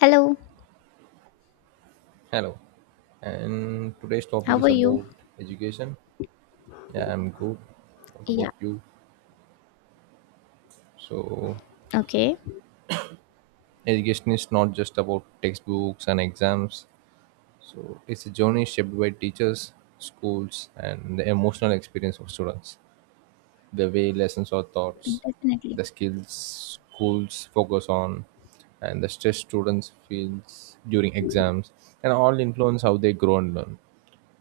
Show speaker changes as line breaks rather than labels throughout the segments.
Hello,
Hello, and today's topic
how
is
are you?
about education. Yeah, I'm good. What
Yeah,
about you? So,
okay.
education is not just about textbooks and exams. So, it's a journey shaped by teachers, schools, and the emotional experience of students. The way lessons are taught,
Definitely.
the skills schools focus on, and the stress students feels during exams, and all influence how they grow and learn.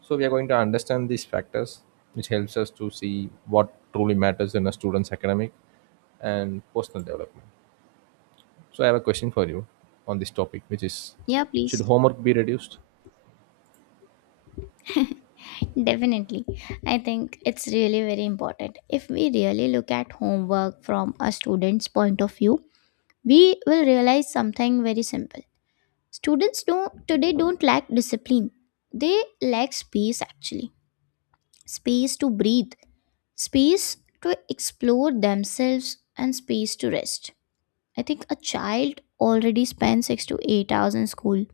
So we are going to understand these factors, which helps us to see what truly matters in a student's academic and personal development. So I have a question for you on this topic, which is,
Yeah,
should
please.
homework be reduced?
Definitely. I think it's really very important. If we really look at homework from a student's point of view, we will realize something very simple. Students don't today don't lack discipline. They lack space actually. Space to breathe, space to explore themselves, and space to rest. I think a child already spends 6 to 8 hours in school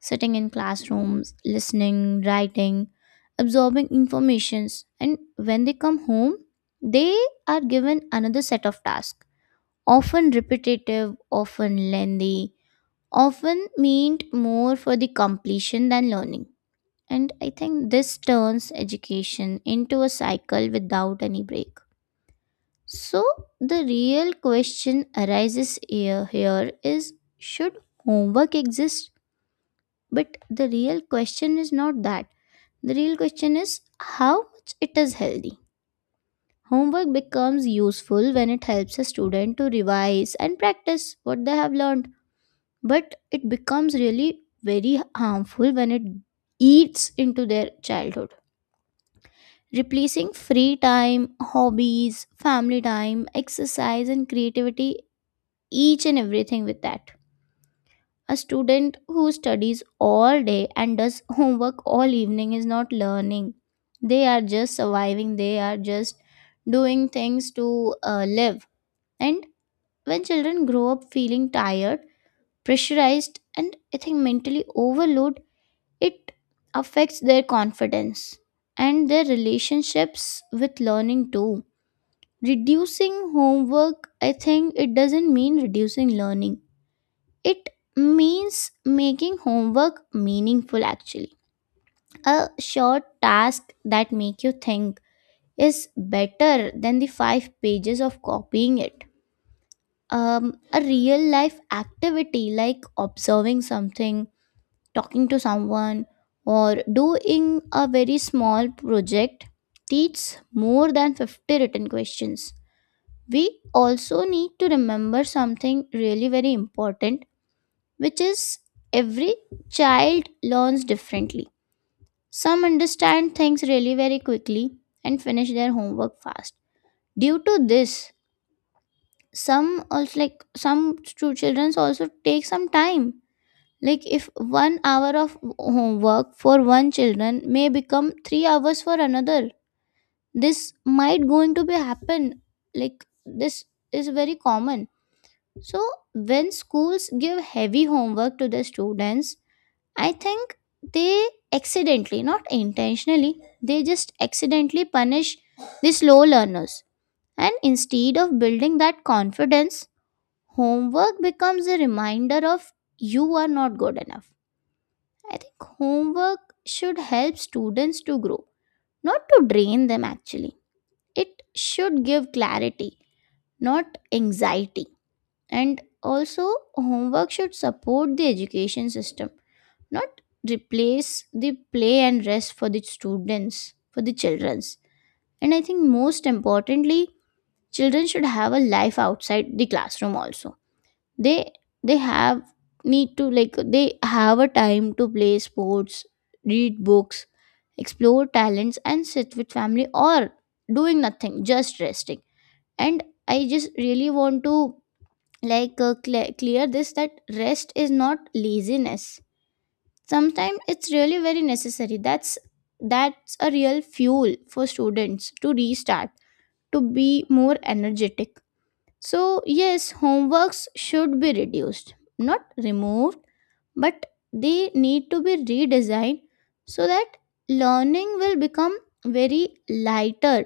sitting in classrooms, listening, writing, absorbing informations, and when they come home, they are given another set of tasks, often repetitive, often lengthy, often meant more for the completion than learning. And I think this turns education into a cycle without any break. So the real question arises here is, should homework exist? But the real question is not that, the real question is how much it is healthy. Homework becomes useful when it helps a student to revise and practice what they have learned, but it becomes really very harmful when it eats into their childhood. Replacing free time, hobbies, family time, exercise, and creativity, each and everything with that. A student who studies all day and does homework all evening is not learning. They are just surviving, they are just doing things to live. And when children grow up feeling tired, pressurized, and I think mentally overloaded, it affects their confidence and their relationships with learning too. Reducing homework, I think, it doesn't mean reducing learning, it means making homework meaningful actually. A short task that make you think is better than the 5 pages of copying it. A real life activity like observing something, talking to someone, or doing a very small project teaches more than 50 written questions. We also need to remember something really very important, which is every child learns differently. Some understand things really very quickly and finish their homework fast. Due to this, some also, like, some two children also take some time. Like, if 1 hour of homework for one children may become 3 hours for another. This might going to be happen. Like, this is very common. So when schools give heavy homework to the students, I think they accidentally, not intentionally, they just accidentally punish the slow learners. And instead of building that confidence, homework becomes a reminder of, you are not good enough. I think homework should help students to grow, not to drain them actually. It should give clarity, not anxiety. And also, homework should support the education system, not replace the play and rest for the students, for the childrens. And I think, most importantly, children should have a life outside the classroom also. They they have need to, like, they have a time to play sports, read books, explore talents, and sit with family, or doing nothing, just resting. And I just really want to, like, clear this, that rest is not laziness. Sometimes it's really very necessary. That's a real fuel for students to restart, to be more energetic. So yes, homeworks should be reduced, not removed, but they need to be redesigned, so that learning will become very lighter,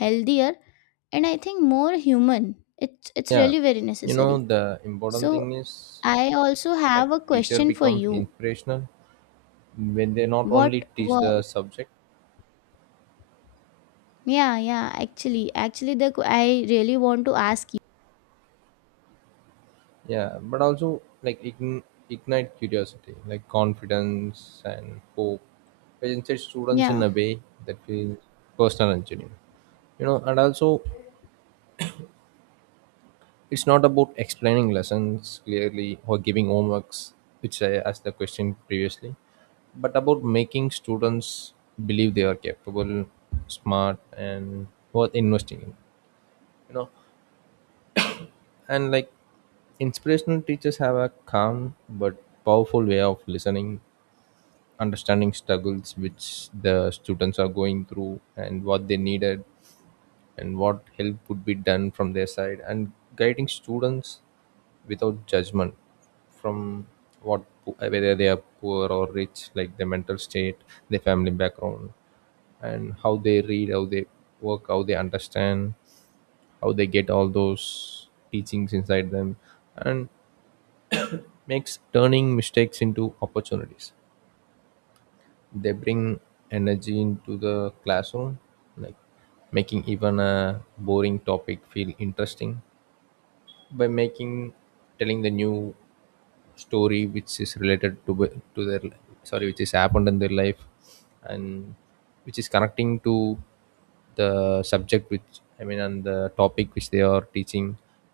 healthier, and I think more human. It's
Yeah,
really very necessary.
the important
So
thing is
I also
that
have a
teacher
question for
becomes
you.
inspirational when they not
what
only teach the
wa-
subject,
Yeah, yeah, the I really want to ask you.
yeah, but also like ignite curiosity, like confidence and hope, which incites students in
Yeah,
a way that feels personal and genuine, and also, it's not about explaining lessons clearly or giving homeworks, which I asked the question previously, but about making students believe they are capable, smart, and worth investing in, you know and like, inspirational teachers have a calm but powerful way of listening, understanding struggles which the students are going through and what they needed, and what help would be done from their side, and guiding students without judgment from what, whether they are poor or rich, like their mental state, their family background, and how they read, how they work, how they understand, how they get all those teachings inside them, and makes turning mistakes into opportunities. They bring energy into the classroom, like making even a boring topic feel interesting by making telling the new story which is related to wh- to their li- sorry which is happened in their life, and which is connecting to the subject which and the topic which they are teaching,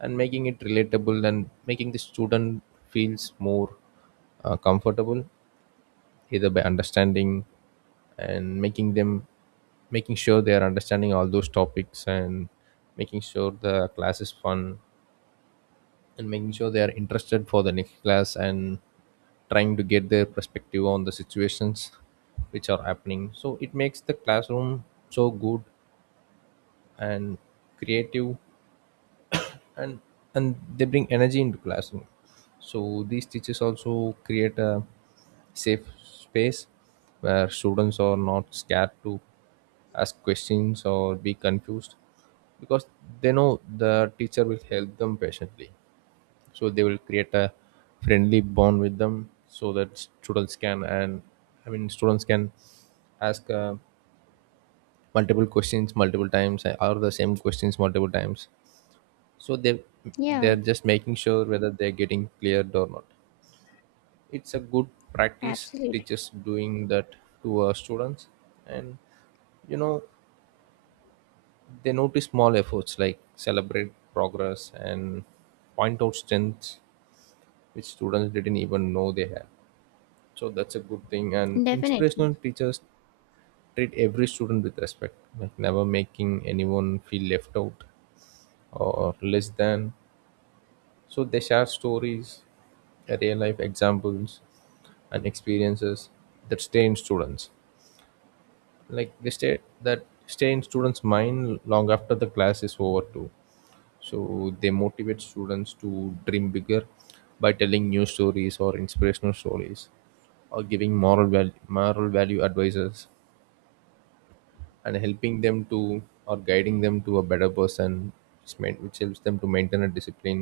and making it relatable and making the student feels more comfortable, either by understanding and making them, making sure they are understanding all those topics, and making sure the class is fun, and making sure they are interested for the next class, and trying to get their perspective on the situations which are happening, so it makes the classroom so good and creative. And they bring energy into classroom. So these teachers also create a safe space where students are not scared to ask questions or be confused, because they know the teacher will help them patiently. So they will create a friendly bond with them so that students can, and students can ask multiple questions multiple times, or the same questions multiple times. So
yeah,
they're just making sure whether they're getting cleared or not. It's a good practice
absolutely,
teachers doing that to our students. And you know they notice small efforts like celebrate progress and point out strengths which students didn't even know they had. So that's a good thing. And
definitely.
inspirational teachers treat every student with respect, like never making anyone feel left out or less than. So they share stories, real life examples, and experiences that stay in students. Like they stay that stay in students' mind long after the class is over too. So they motivate students to dream bigger by telling new stories or inspirational stories, or giving moral value advices, and helping them to or guiding them to a better person, which which helps them to maintain a discipline,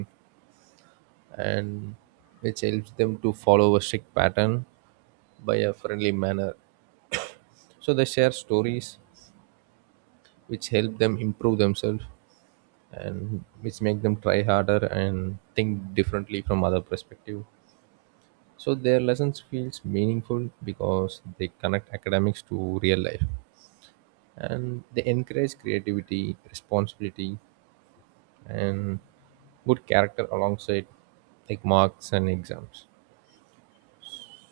and which helps them to follow a strict pattern by a friendly manner. So they share stories which help them improve themselves, and which make them try harder and think differently from other perspective. So their lessons feels meaningful because they connect academics to real life, and they encourage creativity, responsibility, and good character alongside like marks and exams.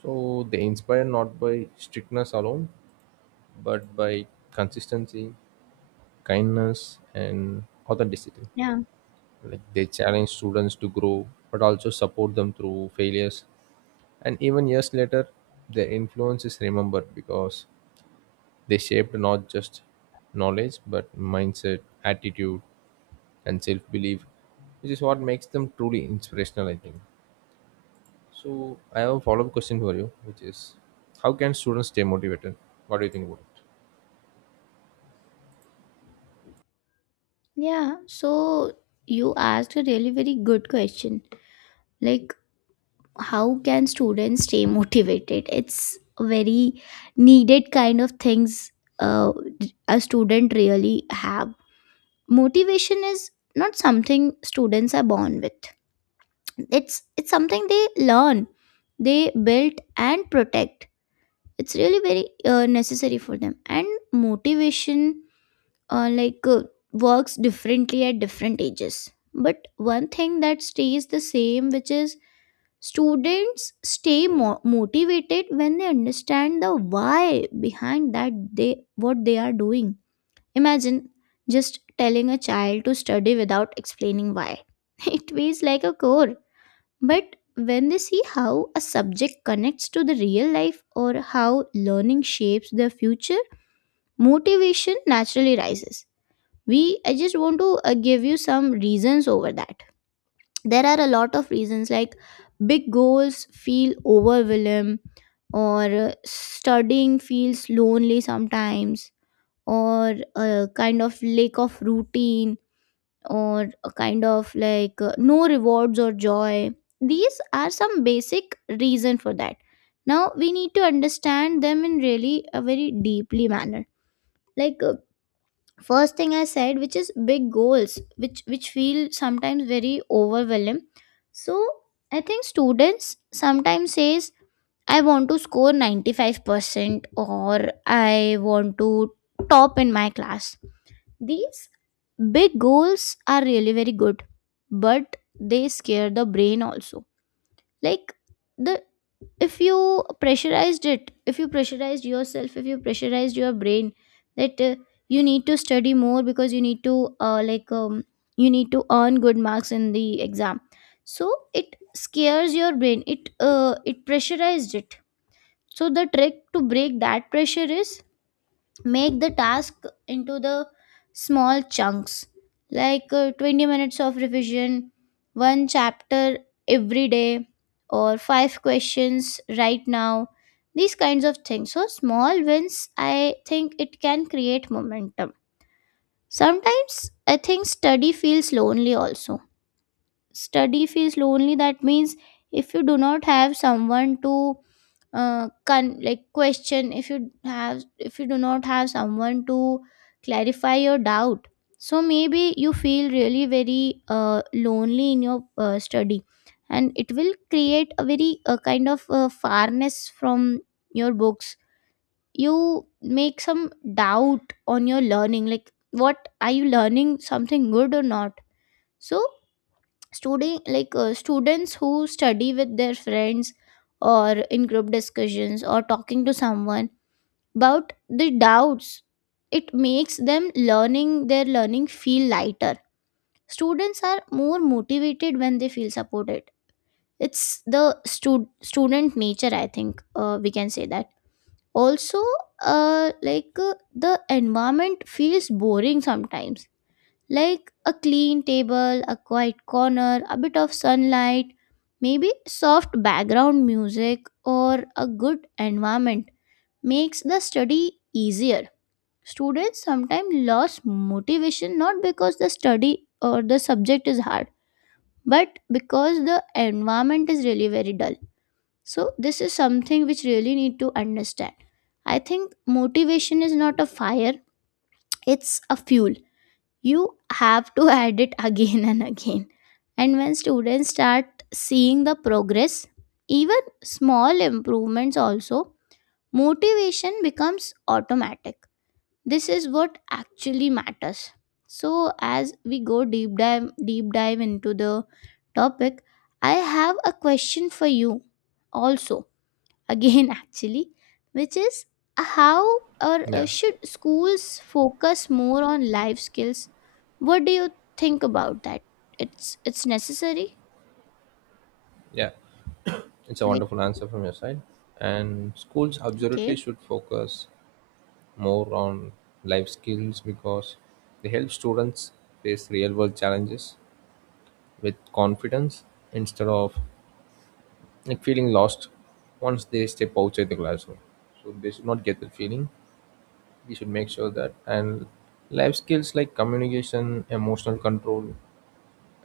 So they inspire not by strictness alone, but by consistency, kindness, and authenticity.
Yeah,
Like they challenge students to grow, but also support them through failures. And even years later, their influence is remembered because they shaped not just knowledge, but mindset, attitude, and self belief, which is what makes them truly inspirational, I think. So I have a follow-up question for you, which is, how can students stay motivated? What do you think about it?
yeah. So you asked a really very good question. Like, how can students stay motivated? It's a very needed kind of things uh, a student really have. Motivation is not something students are born with. It's something they learn, they build, and protect. It's really very necessary for them. And motivation uh, like uh, works differently at different ages, but one thing that stays the same, which is, students stay motivated when they understand the why behind that, they what they are doing. Imagine just telling a child to study without explaining why. It feels like a chore. But when they see how a subject connects to the real life, or how learning shapes their future, motivation naturally rises. I just want to give you some reasons over that. There are a lot of reasons, like, big goals feel overwhelming, or studying feels lonely sometimes, or a kind of lack of routine, or a kind of, like, no rewards or joy. These are some basic reason for that. Now we need to understand them in really a very deeply manner. Like, first thing I said, which is big goals, which feel sometimes very overwhelming. So I think students sometimes says, I want to score 95% or I want to top in my class. These big goals are really very good, but they scare the brain also. Like, the if you pressurized it, if you pressurized yourself, if you pressurized your brain that you need to study more, because you need to like you need to earn good marks in the exam. So it scares your brain. It pressurized it. So the trick to break that pressure is, make the task into the small chunks, like 20 minutes of revision, one chapter every day, or five questions right now. These kinds of things. So small wins, I think, it can create momentum. Sometimes I think study feels lonely also. Study feels lonely, that means, if you do not have someone to like, question, if you do not have someone to clarify your doubt. So maybe you feel really very lonely in your study, and it will create a very kind of farness from your books. You make some doubt on your learning, like, what are you learning, something good or not? So students who study with their friends, or in group discussions, or talking to someone about the doubts, it makes them learning their learning feel lighter. Students are more motivated when they feel supported. It's the student nature, I think, we can say that. Also, the environment feels boring sometimes. Like, a clean table, a quiet corner, a bit of sunlight, maybe soft background music, or a good environment, makes the study easier. Students sometimes lose motivation not because the study or the subject is hard, but because the environment is really very dull. So this is something which really need to understand. I think motivation is not a fire, it's a fuel you have to add it again and again. And when students start seeing the progress, even small improvements also, motivation becomes automatic. This is what actually matters. So as we go deep dive into the topic, I have a question for you also, again, actually, which is, how, or
Yeah,
should schools focus more on life skills? What do you think about that? It's necessary.
yeah, it's a
Like,
wonderful answer from your side. And schools absolutely
okay.
should focus more on life skills because they help students face real-world challenges with confidence instead of like feeling lost once they step outside the classroom. So they should not get that feeling. We should make sure that. And life skills like communication, emotional control,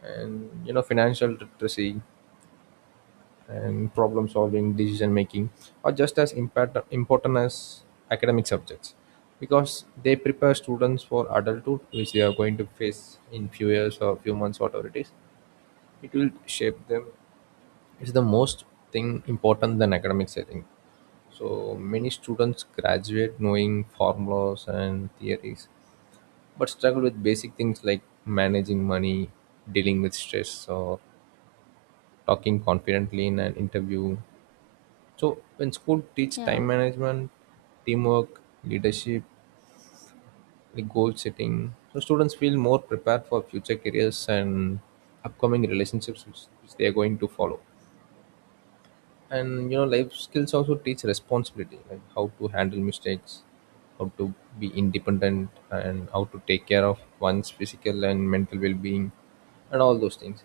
and financial literacy and problem solving decision making are just as important as academic subjects, because they prepare students for adulthood which they are going to face in few years or few months, whatever it is, it will shape them. It's the most thing important than academics, I think. So many students graduate knowing formulas and theories, but struggle with basic things like managing money, dealing with stress, or talking confidently in an interview. So when school teach time
Yeah,
management, teamwork, leadership, like goal setting, so students feel more prepared for future careers and upcoming relationships which they are going to follow. And you know, life skills also teach responsibility, like how to handle mistakes, how to be independent, and how to take care of one's physical and mental well-being, and all those things.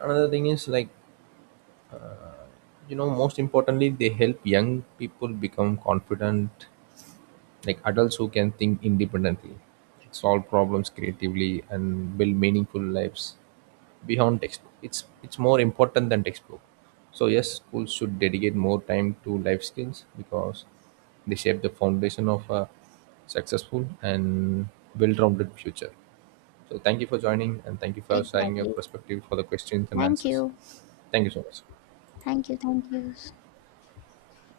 Another thing is like, most importantly they help young people become confident like adults who can think independently, solve problems creatively, and build meaningful lives beyond textbook. It's more important than textbook. So yes, schools should dedicate more time to life skills because they shape the foundation of a successful and well-rounded future. So thank you for joining, and thank you for sharing your
exactly.
perspective for the questions and
Thank
answers.
you,
Thank you so much.
thank you, thank you.